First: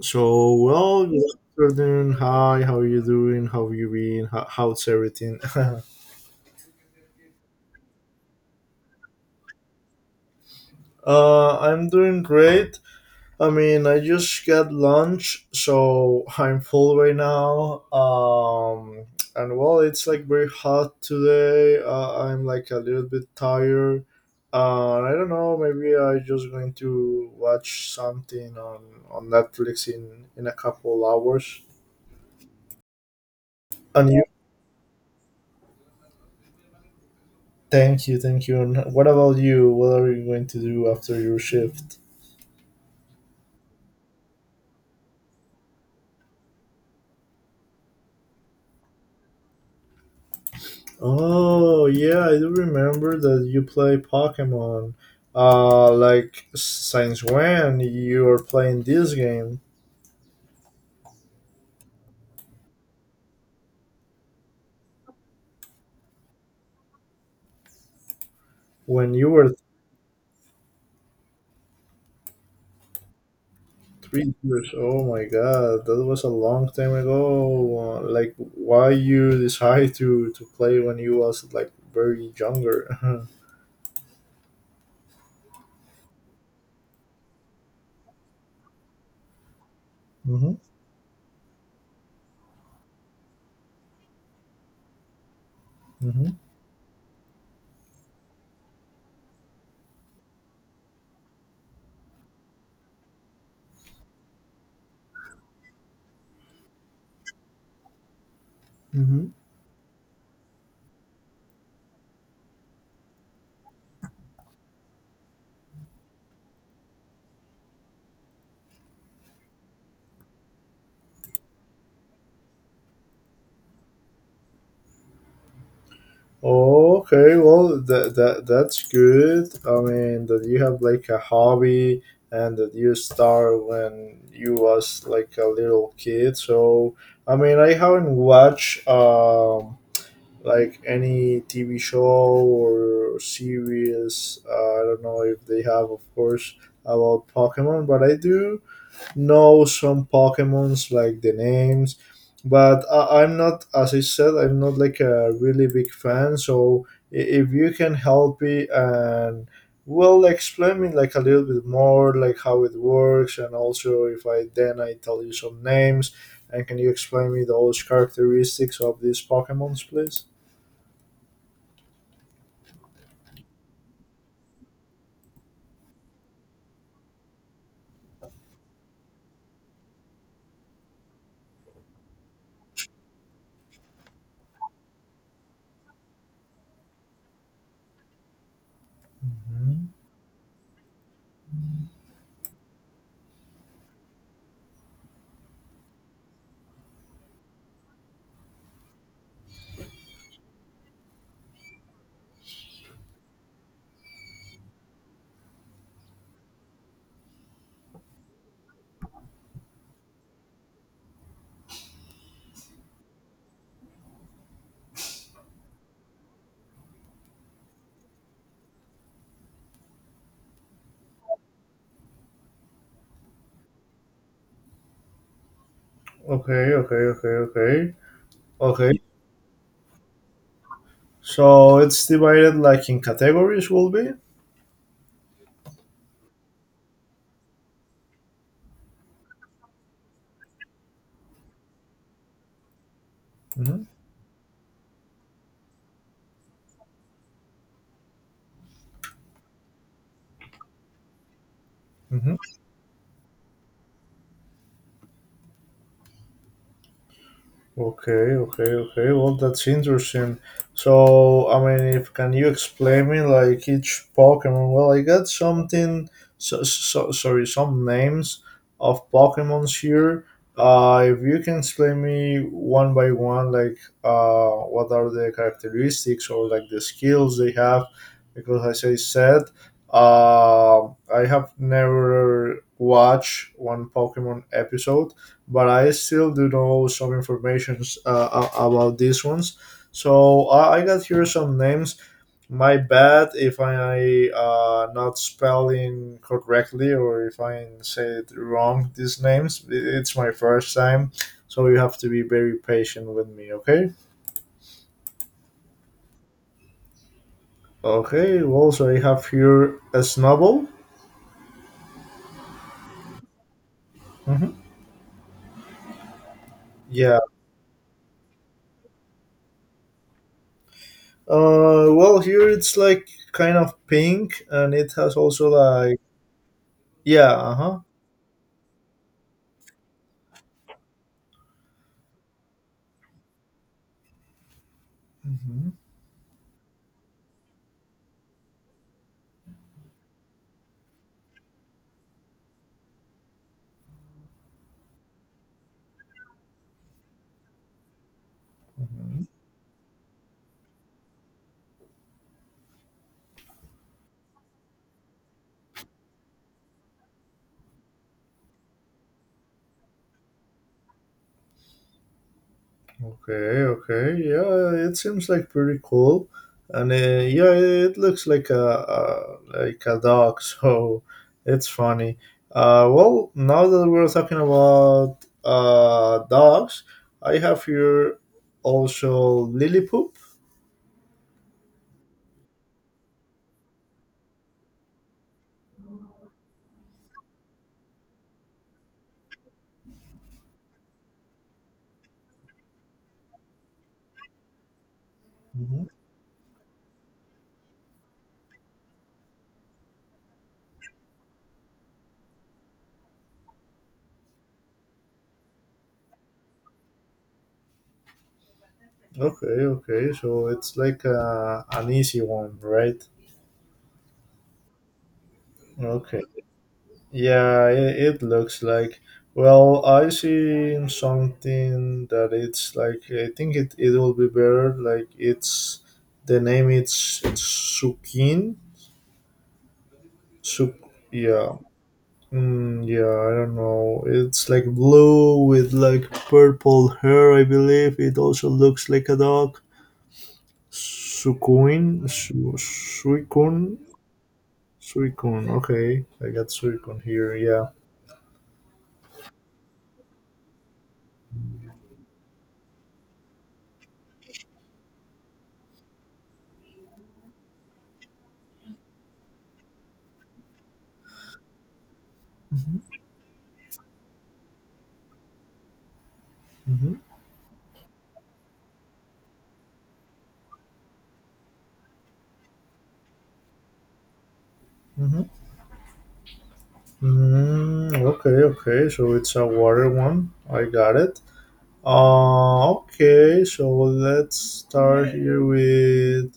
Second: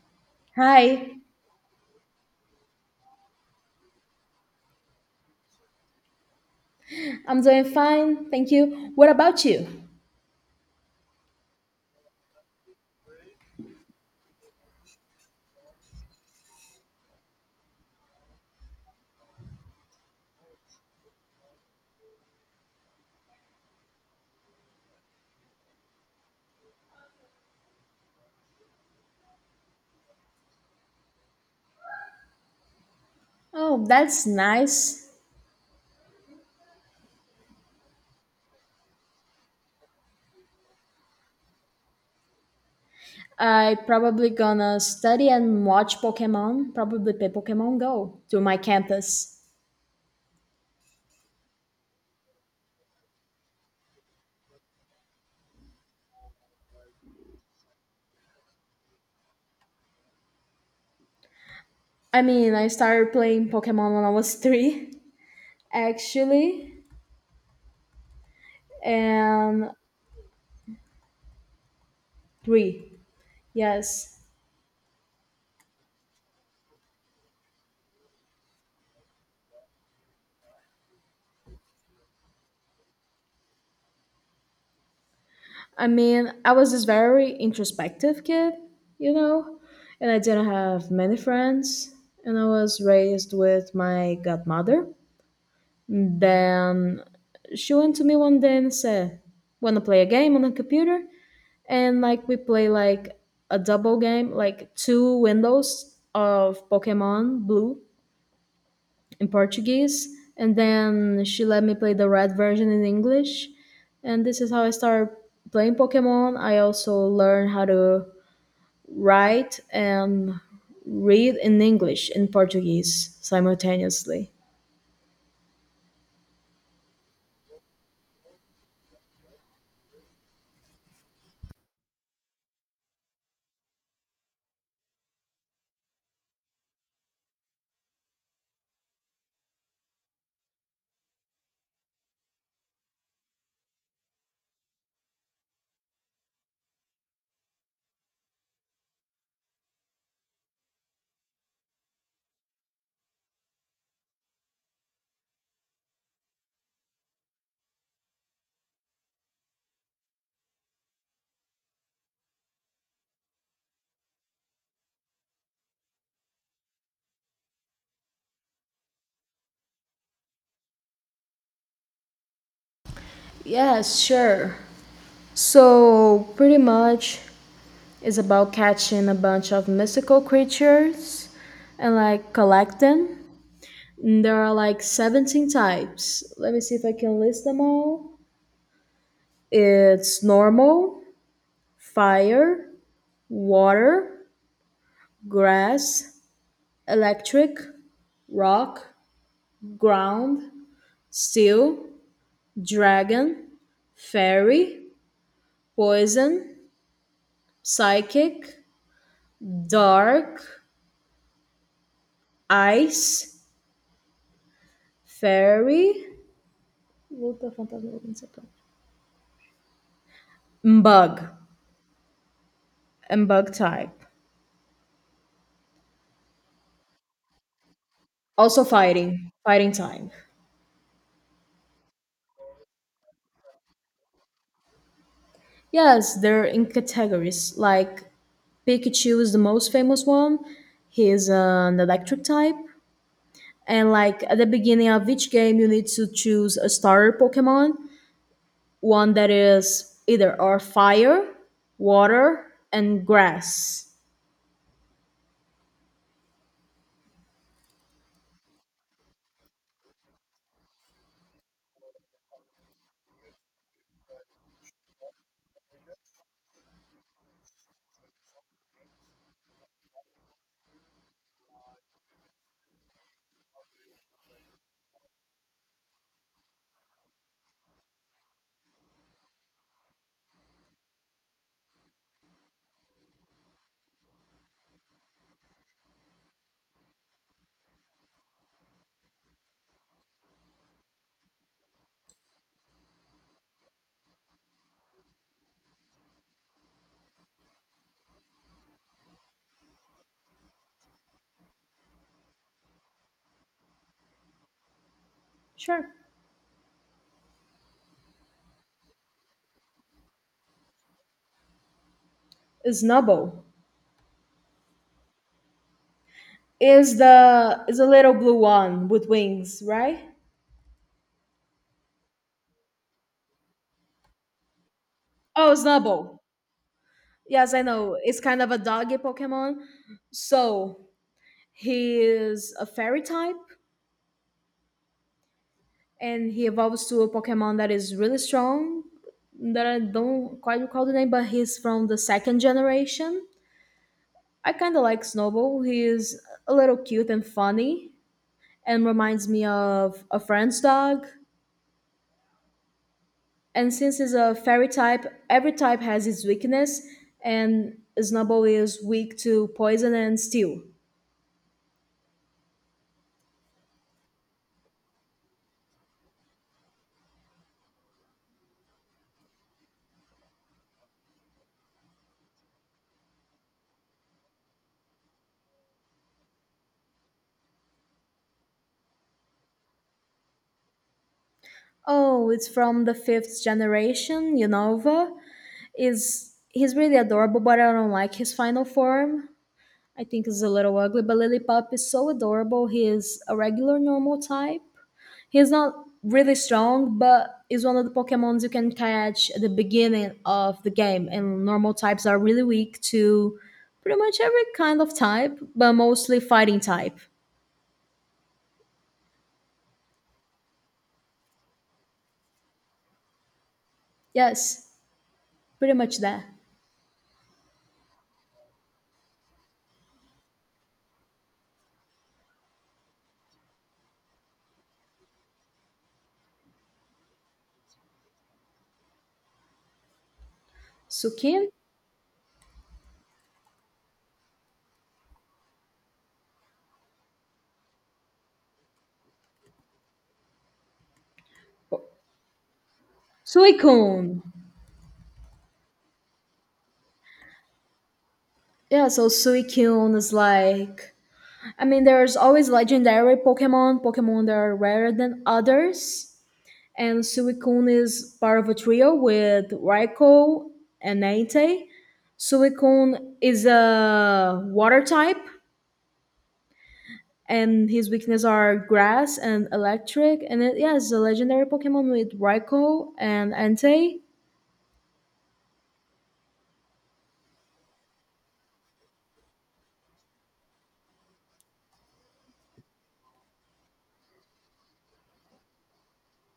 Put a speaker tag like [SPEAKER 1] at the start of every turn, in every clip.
[SPEAKER 1] So, well,
[SPEAKER 2] Hi,
[SPEAKER 1] good afternoon. Hi, how you doing? How you been? How's everything?
[SPEAKER 2] I'm doing fine, thank you. What about you?
[SPEAKER 1] I'm doing great. I mean, I just got lunch, so I'm full right now. And well, it's like very hot today. I'm like a little bit tired. I don't know. Maybe I am just going to watch something on Netflix in a couple hours.
[SPEAKER 2] Oh,
[SPEAKER 1] And you?
[SPEAKER 2] that's nice.
[SPEAKER 1] Thank you, thank you. And what about you? What are you going to do after your shift?
[SPEAKER 2] I probably gonna study and watch Pokemon, probably play Pokemon Go to my campus.
[SPEAKER 1] Oh yeah, I do remember that you play Pokemon. Like since when you were playing this game?
[SPEAKER 2] I started playing Pokemon when I was three, actually,
[SPEAKER 1] When you were
[SPEAKER 2] and three, yes.
[SPEAKER 1] 3 years? Oh my god, that was a long time ago. Like why you decide to play when you was like very younger?
[SPEAKER 2] I was this very introspective kid, you know, and I didn't
[SPEAKER 1] Mm-hmm,
[SPEAKER 2] have many friends, and I was raised with my godmother.
[SPEAKER 1] mm-hmm.
[SPEAKER 2] Then she went to me one day and said, "Wanna play a game on the computer?" And like we play like a double game, like two windows of Pokemon Blue
[SPEAKER 1] Mm-hmm.
[SPEAKER 2] in Portuguese, and then she let me play the red version in English. And this is how I started playing Pokemon. I also learned how to write and read in English and Portuguese simultaneously.
[SPEAKER 1] Okay, well that's good. I mean that you have like a hobby and that you start when you was like a little kid. So I mean I haven't watched like any TV show or series. I don't know if they have of course about Pokemon, but I do know some Pokemons like the names, but I'm not, as I said, I'm not like a really big fan. So if you can help me and well explain me like a little bit more like how it works and also if I then I tell you some names and can you explain me those characteristics of these pokemons please.
[SPEAKER 2] Yes, sure. So, pretty much, it's about catching a bunch of mystical creatures and like collect them. And there are like 17 types. Let me see if I can list them all.
[SPEAKER 1] Mhm.
[SPEAKER 2] It's normal, fire, water, grass, electric, rock, ground, steel, dragon, fairy, poison, psychic, dark, ice, fairy? Both the phantasm and Saturn. Mbug. Mbug type.
[SPEAKER 1] Okay, okay, okay, okay,
[SPEAKER 2] Also
[SPEAKER 1] okay.
[SPEAKER 2] fighting. Fighting type.
[SPEAKER 1] So it's divided like in categories will be.
[SPEAKER 2] Yes, they're in categories. Like Pikachu is the most famous one. He is an electric type. And like at the beginning of each game you need to choose a starter Pokemon. One that is either or fire,
[SPEAKER 1] Mm-hmm.
[SPEAKER 2] water, and grass.
[SPEAKER 1] Okay, okay, okay. Well, that's interesting. So, I mean, if can you explain me like each Pokemon? Well, I got something. So sorry, some names of Pokemons here. If you can explain me one by one, like, what are the characteristics or like the skills they have, because as I said, uh, I have never watched one Pokemon episode but I still do know some information about these ones. So I got here some names. My bad if I not spelling correctly or if I say it wrong. These names. It's my first time, so you have to be very patient with me. Okay.
[SPEAKER 2] Sure.
[SPEAKER 1] Okay. Well, so I have here a snubble.
[SPEAKER 2] Snubble.
[SPEAKER 1] Hmm.
[SPEAKER 2] Is
[SPEAKER 1] Yeah.
[SPEAKER 2] the is a little blue one with wings, right?
[SPEAKER 1] Well, here it's like kind of pink, and it has also
[SPEAKER 2] Oh,
[SPEAKER 1] like,
[SPEAKER 2] Snubble.
[SPEAKER 1] yeah. Uh
[SPEAKER 2] Yes, I
[SPEAKER 1] huh.
[SPEAKER 2] know. It's kind of a doggy Pokemon. So he is a fairy type,
[SPEAKER 1] Hmm.
[SPEAKER 2] and he evolves to a Pokemon that is really strong. That I don't quite recall the name, but he's from the second generation. I kind of like Snowball. He is a little cute and funny, and reminds me of a friend's dog. And since he's a fairy type, every type has its weakness, and Snubble is weak to poison and steel.
[SPEAKER 1] Okay, okay, yeah, it seems like pretty cool, and yeah, it looks like a like a dog, so it's funny. Well, now that we're talking about dogs, I have here also Lily Poop.
[SPEAKER 2] Oh, it's from the fifth generation, Unova. Is he's really adorable, but I don't like his final form. I think he's a little ugly, but Lillipup is so adorable. He is a regular normal type. He's not
[SPEAKER 1] Mhm.
[SPEAKER 2] really strong, but is one of the Pokemons you can catch at the beginning of the game. And normal types are really weak to pretty much every kind of type, but mostly fighting type.
[SPEAKER 1] Okay, okay, so it's like a an easy one, right?
[SPEAKER 2] Yes, pretty much
[SPEAKER 1] Okay.
[SPEAKER 2] that.
[SPEAKER 1] Yeah, it looks like. Well, I see something that it's like I think it will be better. Like it's the name. It's Sukin. Suk.
[SPEAKER 2] Suki?
[SPEAKER 1] Yeah. Mm, yeah. I don't know. It's like blue with like purple hair. I believe it also looks like a dog. Sukuin. Suikun.
[SPEAKER 2] Suicune.
[SPEAKER 1] Suikun. Okay, I got Suikun here. Yeah.
[SPEAKER 2] Yeah, so Suicune is like I mean, there's always legendary Pokemon, Pokemon that are rarer than others. And Suicune is part of a trio with Raikou and Entei. Suicune is a water type
[SPEAKER 1] Hmm.
[SPEAKER 2] and his weaknesses are grass and electric and it, yeah, it's a legendary Pokemon with Raikou and Entei.
[SPEAKER 1] Hmm. Mm, okay, okay. So it's a water one. I got it. Okay. So let's start here with.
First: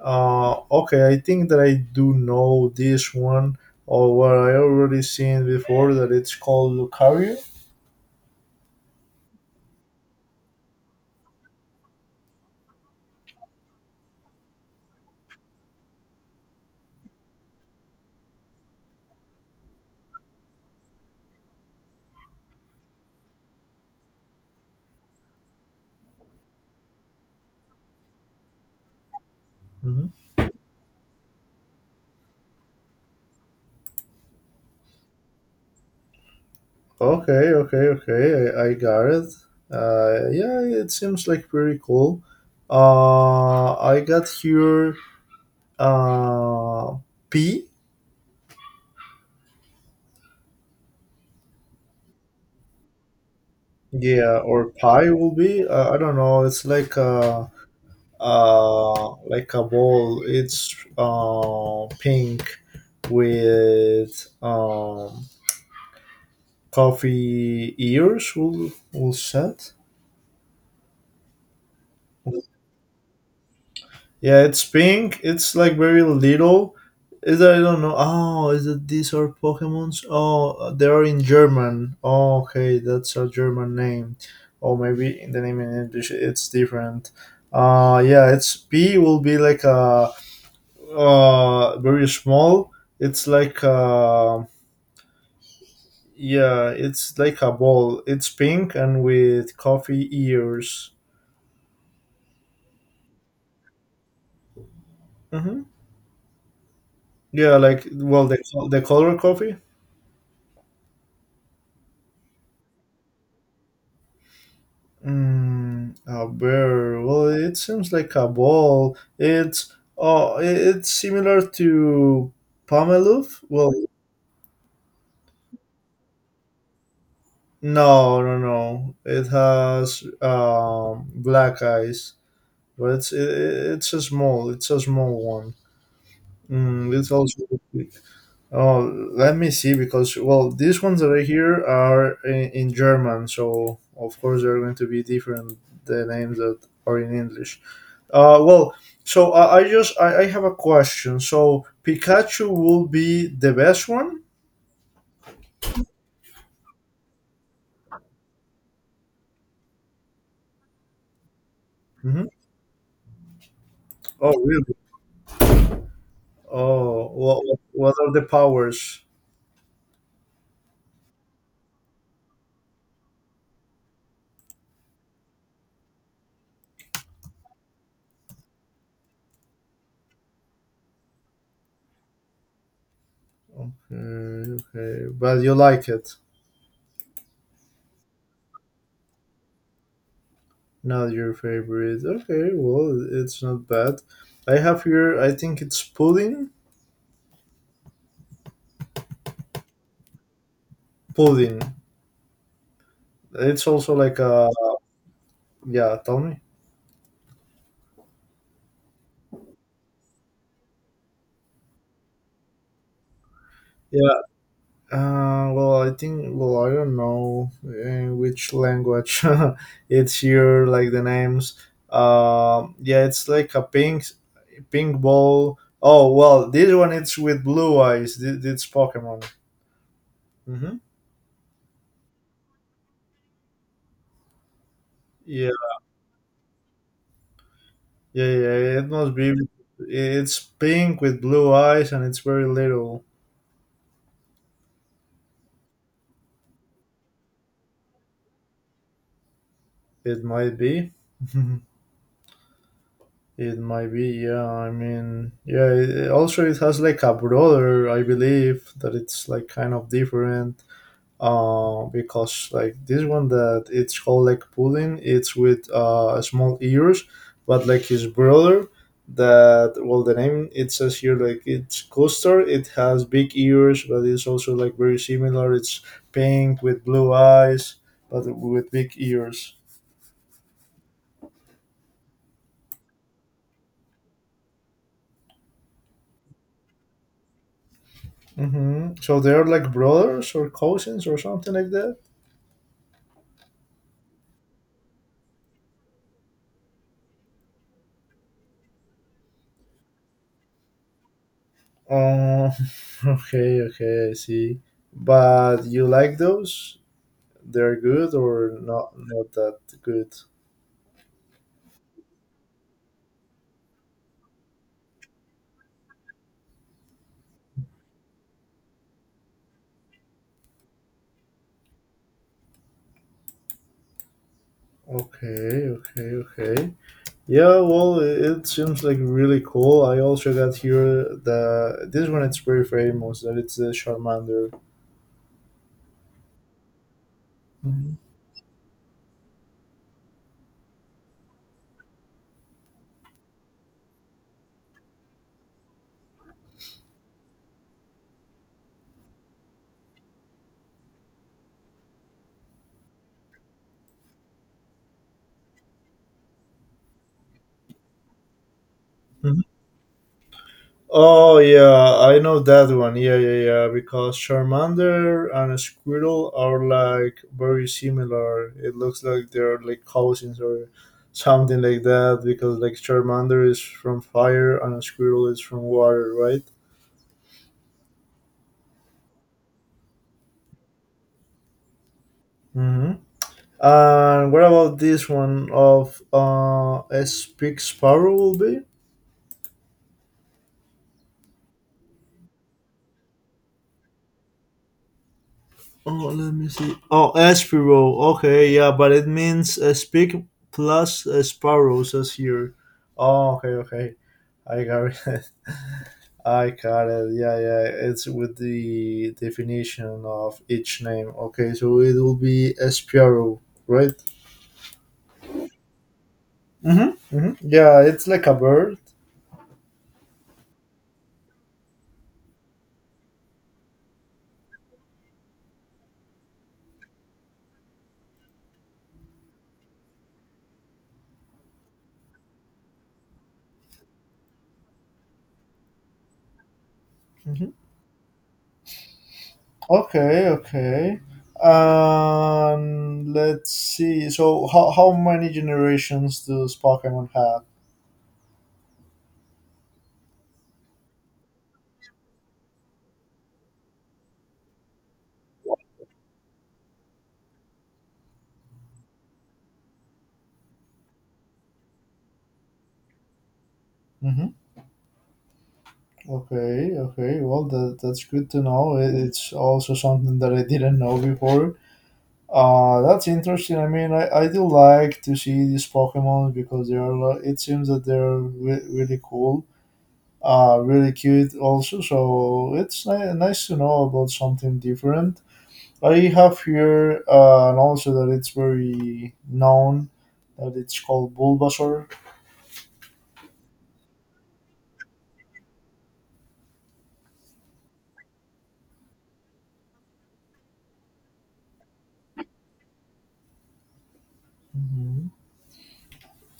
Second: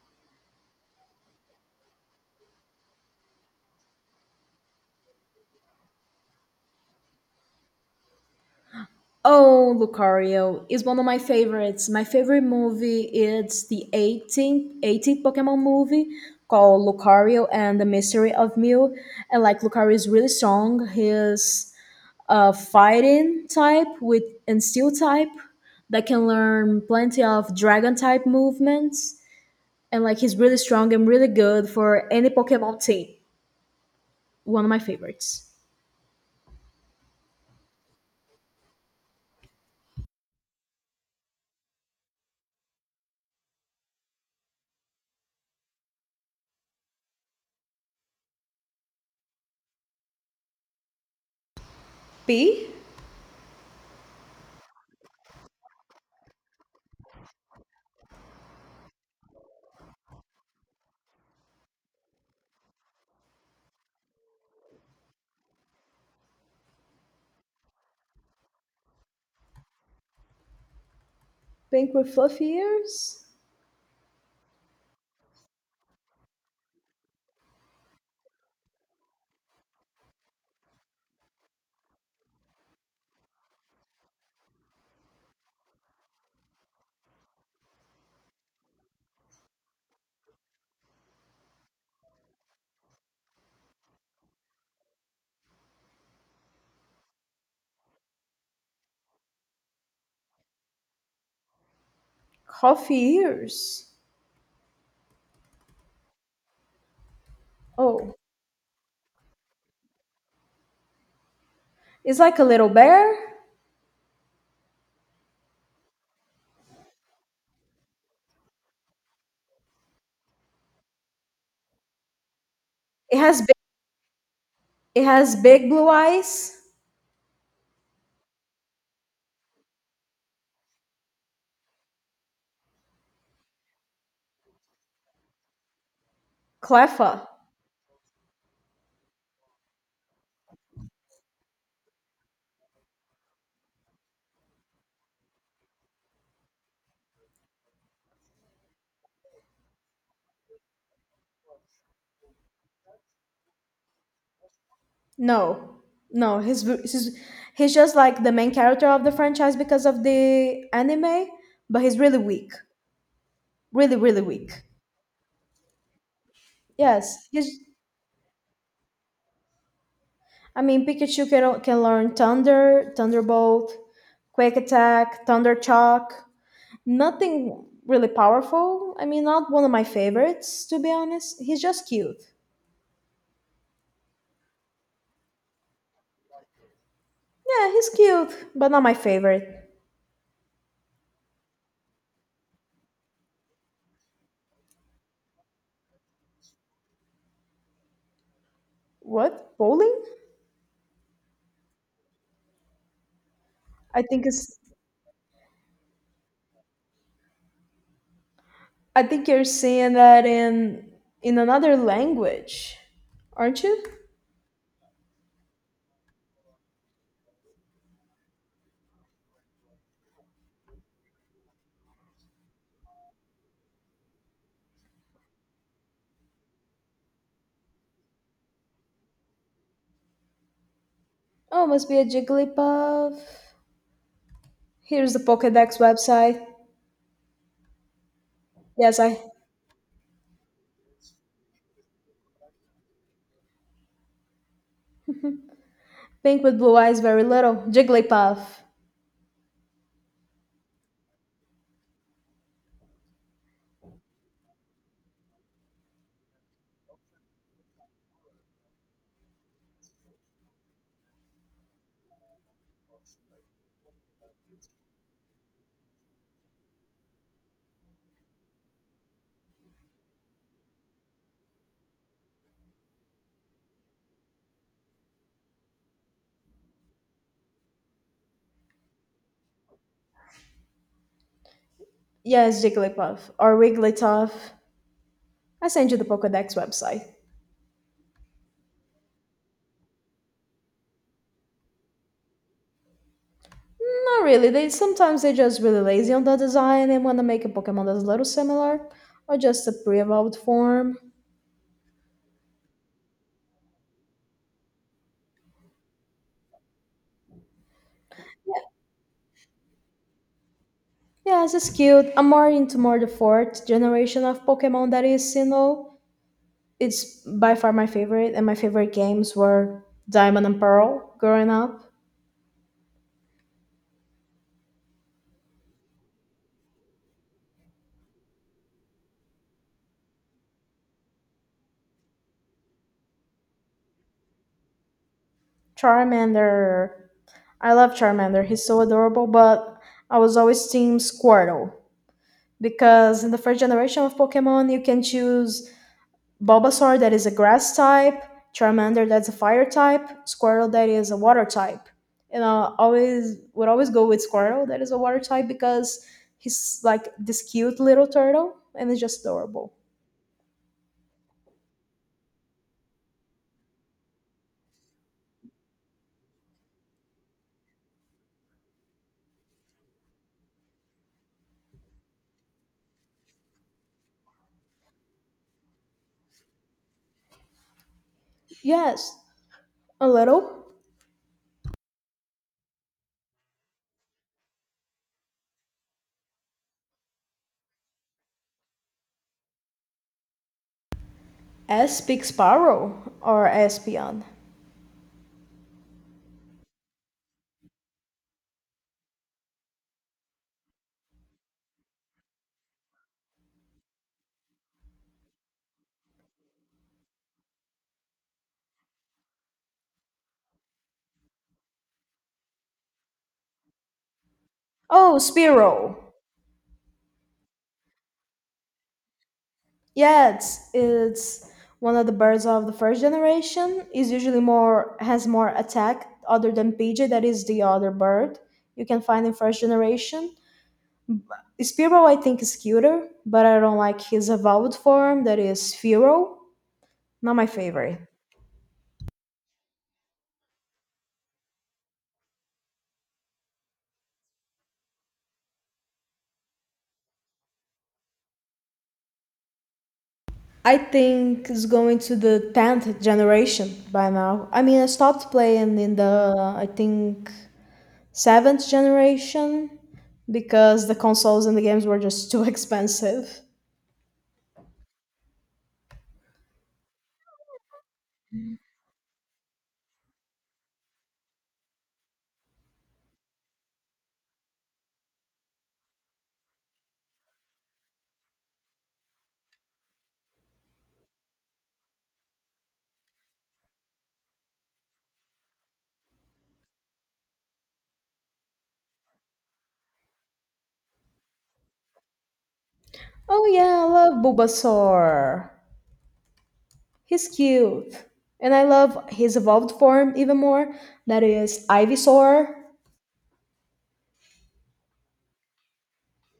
[SPEAKER 1] Okay. I think that I do know this one, or what I already seen before. That it's called Lucario.
[SPEAKER 2] Oh, Lucario is one of my favorites. My favorite movie is the 18th Pokemon movie called Lucario and the Mystery of Mew. And like Lucario is really strong. He's a fighting type with and steel type that can learn plenty of dragon type movements. And
[SPEAKER 1] Hmm.
[SPEAKER 2] like he's really strong and really good for any Pokemon team. One of my favorites.
[SPEAKER 1] Okay, okay, okay. I got it. Yeah, it seems like pretty cool. I got here. Uh, P.
[SPEAKER 2] P?
[SPEAKER 1] Yeah, or pie will be. I don't know. It's like a, like a ball. It's pink with coffee ears. Will set.
[SPEAKER 2] Pink with fluffy ears?
[SPEAKER 1] Yeah, it's pink. It's like very little. Is that I don't know. Oh, is it these are Pokemons? Oh, they are in German. Oh, okay, that's a German name. Or maybe in the name in English it's different. Yeah, it's P will be like a very small. It's like yeah, it's like a ball. It's pink and with coffee ears.
[SPEAKER 2] Coffee ears?
[SPEAKER 1] Mm-hmm. Yeah, like
[SPEAKER 2] Oh.
[SPEAKER 1] well, the color coffee.
[SPEAKER 2] It's like a little bear.
[SPEAKER 1] Mm, a bear. Well, it seems like a ball. It's, oh, it's similar to
[SPEAKER 2] It has
[SPEAKER 1] Pameluf.
[SPEAKER 2] big,
[SPEAKER 1] Well,
[SPEAKER 2] it has big blue eyes.
[SPEAKER 1] no, no, no. It has black eyes, but it's a small. It's a small one. Mm, it's
[SPEAKER 2] Cleffa.
[SPEAKER 1] also big. Oh, let me see, because well, these ones that I hear are in German, so of course they're going to be different the names that are in English. Well, so I just I have a question. So Pikachu will be the best one?
[SPEAKER 2] No, no, he's just like the main character of the franchise because of the anime, but he's really
[SPEAKER 1] Hmm.
[SPEAKER 2] weak, really really
[SPEAKER 1] Oh,
[SPEAKER 2] weak.
[SPEAKER 1] really? Oh,
[SPEAKER 2] Yes,
[SPEAKER 1] what
[SPEAKER 2] he's.
[SPEAKER 1] what are the powers?
[SPEAKER 2] Pikachu can learn Thunder, Thunderbolt, Quick Attack, Thunder Chalk. Nothing really powerful. I mean, not one of my favorites to be honest. He's just cute.
[SPEAKER 1] Okay, okay, but you like it.
[SPEAKER 2] Yeah, he's cute, but not my favorite.
[SPEAKER 1] Not your favorite. Okay, well, it's not bad. I have here. I think it's pudding.
[SPEAKER 2] What? Bowling?
[SPEAKER 1] Pudding. It's also
[SPEAKER 2] I
[SPEAKER 1] like
[SPEAKER 2] think
[SPEAKER 1] a,
[SPEAKER 2] it's
[SPEAKER 1] yeah. Tell me.
[SPEAKER 2] I think you're saying that in another language, aren't you?
[SPEAKER 1] Well, I think, well, I don't know in which language it's here, like the names. Yeah, it's like a pink, pink ball. Oh, well, this one it's with blue eyes. This, it's Pokemon. Mm-hmm.
[SPEAKER 2] Oh, must be a Jigglypuff. Here's the
[SPEAKER 1] Yeah,
[SPEAKER 2] Pokédex website.
[SPEAKER 1] yeah, yeah. It
[SPEAKER 2] Yes,
[SPEAKER 1] must
[SPEAKER 2] I
[SPEAKER 1] be. It's pink with blue eyes, and it's very little.
[SPEAKER 2] Pink with blue eyes, very little. Jigglypuff.
[SPEAKER 1] It might be. It might be, yeah. I mean, yeah. It has like a brother, I believe, that it's like kind of different. Because like this one that it's called like Pudding, it's with small ears, but like his brother that well the name it says here like it's Custer. It has big ears, but it's also like very similar. It's pink with blue eyes, but with big ears.
[SPEAKER 2] Yes, Jigglypuff or Wigglytuff. I sent you the Pokédex website.
[SPEAKER 1] Hmm. So they're like brothers or cousins or something like that.
[SPEAKER 2] Not really. They sometimes they're just really lazy on the design and want to make a Pokemon that's a little similar or just a pre-evolved form.
[SPEAKER 1] Oh, okay, okay, I see. But you like those? They're good or not that good?
[SPEAKER 2] Yeah, it's cute. I'm more into more the fourth generation of Pokemon that is, you know, it's by far my favorite, and my favorite games were Diamond and Pearl growing up.
[SPEAKER 1] Okay, okay, okay. Yeah, well, it seems like really cool. I also got here the this one. It's very famous. That it's the Charmander.
[SPEAKER 2] Charmander, I love
[SPEAKER 1] Mhm.
[SPEAKER 2] Charmander. He's so adorable, but I was always team Squirtle because in the first generation of Pokemon, you can choose Bulbasaur that is a grass type, Charmander that's a fire type, Squirtle that is a water type. And I always would always go with Squirtle that is a water type because he's like this cute little turtle and it's just
[SPEAKER 1] Mhm.
[SPEAKER 2] adorable.
[SPEAKER 1] Oh yeah, I know that one. Yeah, yeah, yeah. Because Charmander and Squirtle are like very similar. It looks like they're like cousins or something like that. Because like Charmander is from fire and Squirtle is from water, right?
[SPEAKER 2] Yes, a little.
[SPEAKER 1] Hmm. And what about this one of S. Big Sparrow will be?
[SPEAKER 2] S speaks Sparrow or Espion.
[SPEAKER 1] Oh, let me see. Oh, Espiro. Okay, yeah, but it means a pig plus a sparrow says here. Oh, okay, okay. I got it. I got it. Yeah, yeah. It's with the definition of each name. Okay, so it will be a sparrow, right?
[SPEAKER 2] Oh, Spiro.
[SPEAKER 1] Mm-hmm. Mm-hmm. Yeah, it's like a bird.
[SPEAKER 2] Yeah, it's one of the birds of the first generation. Is usually more has more attack other than PJ. That is the other bird you can find in first generation. Spearow I think is cuter, but I don't like his evolved form. That is Sphero. Not my favorite.
[SPEAKER 1] Okay, okay. Let's see. So, how many generations does Pokemon have?
[SPEAKER 2] I think it's going to the tenth generation by now. I stopped playing in the I think seventh generation because the consoles and the games were just too expensive.
[SPEAKER 1] Hmm. Okay, okay. Well, that's good to know. It's also something that I didn't know before. That's interesting. I mean, I do like to see these Pokemon because they are. It seems that they're really cool. Really cute also. So it's nice to know about something different. I have here and also that it's very known that it's called Bulbasaur.
[SPEAKER 2] Oh yeah, I love Bulbasaur. He's cute. And I love his evolved form even more. That is Ivysaur,
[SPEAKER 1] Hmm.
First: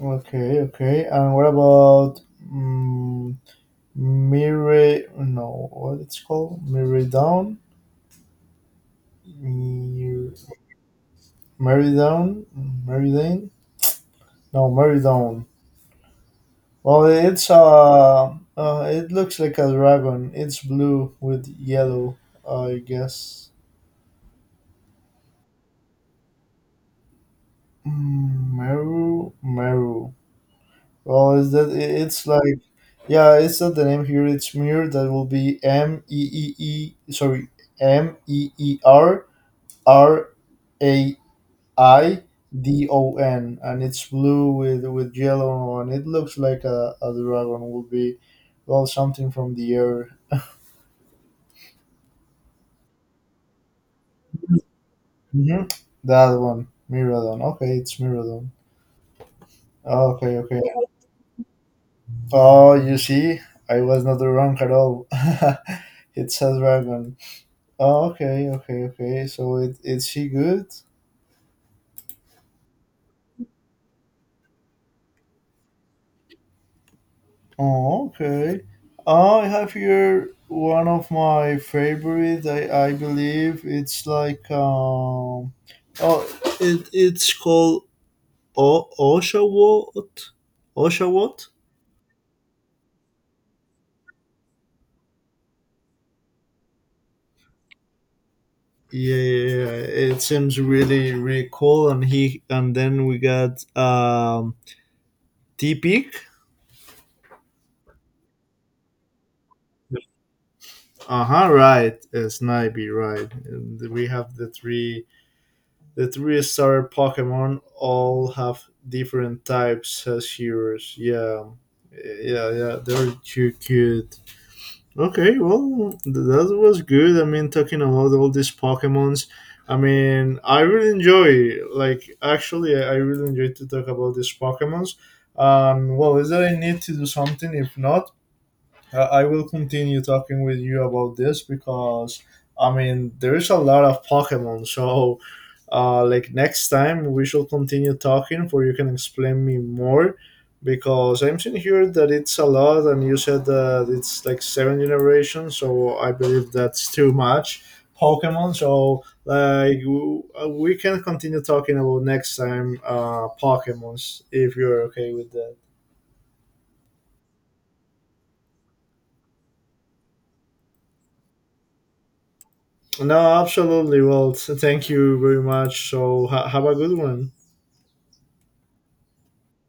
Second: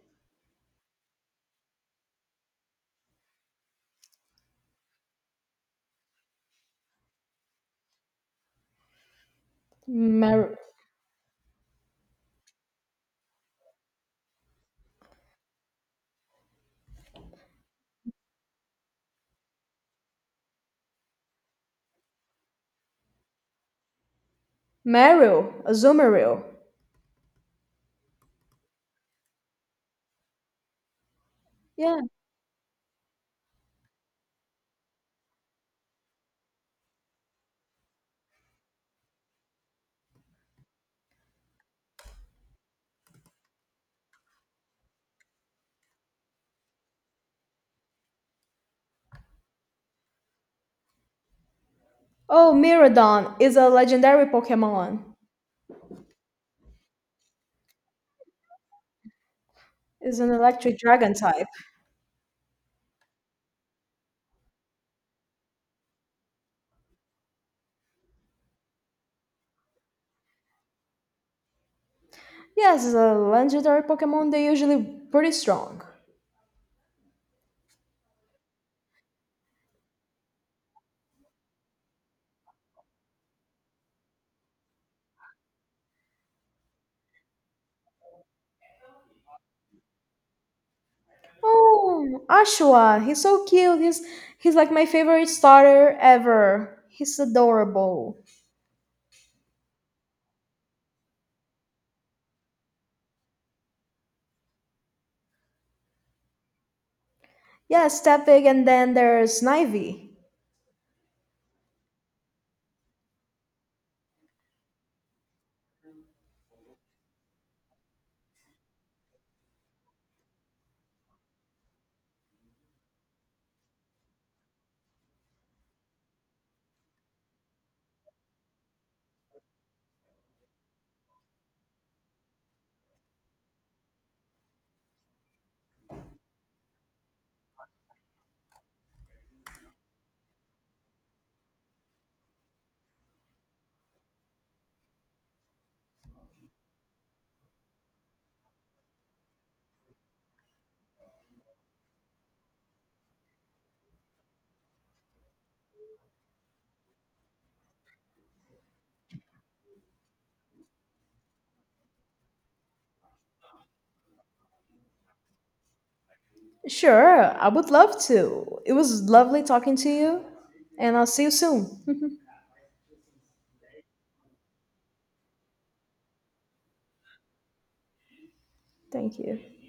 [SPEAKER 1] Okay, okay. And what about um, Mire? No, what it's called? Miridown? Mir-
[SPEAKER 2] Mer-
[SPEAKER 1] Meridown? Meridane? No, Meridown. Well, it's it looks like a dragon. It's blue with yellow, I guess.
[SPEAKER 2] Meryl, Azumarill.
[SPEAKER 1] Mm, Meru, Meru. Well, is that
[SPEAKER 2] Yeah.
[SPEAKER 1] it's like, yeah, it's not the name here. It's mirror. That will be M E E E. Sorry, Meerraidon, and it's blue with yellow, and it looks like a dragon. Will be, well, something from the air.
[SPEAKER 2] Oh, Mirrodon is a legendary Pokemon.
[SPEAKER 1] Hmm. That one, Miradon. Okay, it's Miradon.
[SPEAKER 2] Is an
[SPEAKER 1] Okay, okay.
[SPEAKER 2] electric dragon type.
[SPEAKER 1] Oh, you see, I was not wrong at all. It's a dragon. Oh, okay, okay, okay. So is she good?
[SPEAKER 2] Yes, it's a legendary Pokemon. They're usually pretty strong.
[SPEAKER 1] Oh, okay. Oh, I have here one of my favorite. I believe it's like oh, it's called Oshawott. Oshawott.
[SPEAKER 2] Oh, Ashua. He's so cute. He's like my favorite starter ever. He's adorable.
[SPEAKER 1] Yeah, yeah, yeah. It seems really really cool. And he and then we got T Peak.
[SPEAKER 2] Yeah, Stepik, and then there's Snivy.
[SPEAKER 1] Uh huh. Right, Snipey. Right. And we have The three star Pokemon all have different types as heroes. Yeah, yeah, yeah. They're too cute. Okay, well, that was good. I mean, talking about all these Pokemons. I mean, I really enjoy. Like, actually, I really enjoy to talk about these Pokemons. Well, is that I need to do something? If not, I will continue talking with you about this because I mean, there is a lot of Pokemon. So like next time we should continue talking for you can explain me more, because I'm seeing here that it's a lot and you said that it's like seven generations, so I believe that's too much pokemon, so like we can continue talking about next time pokemons if you're okay with that.
[SPEAKER 2] Sure, I would love to. It was lovely talking to you, and I'll see you soon.
[SPEAKER 1] No, absolutely. Well, thank you very much, so have a good one.
[SPEAKER 2] Thank you.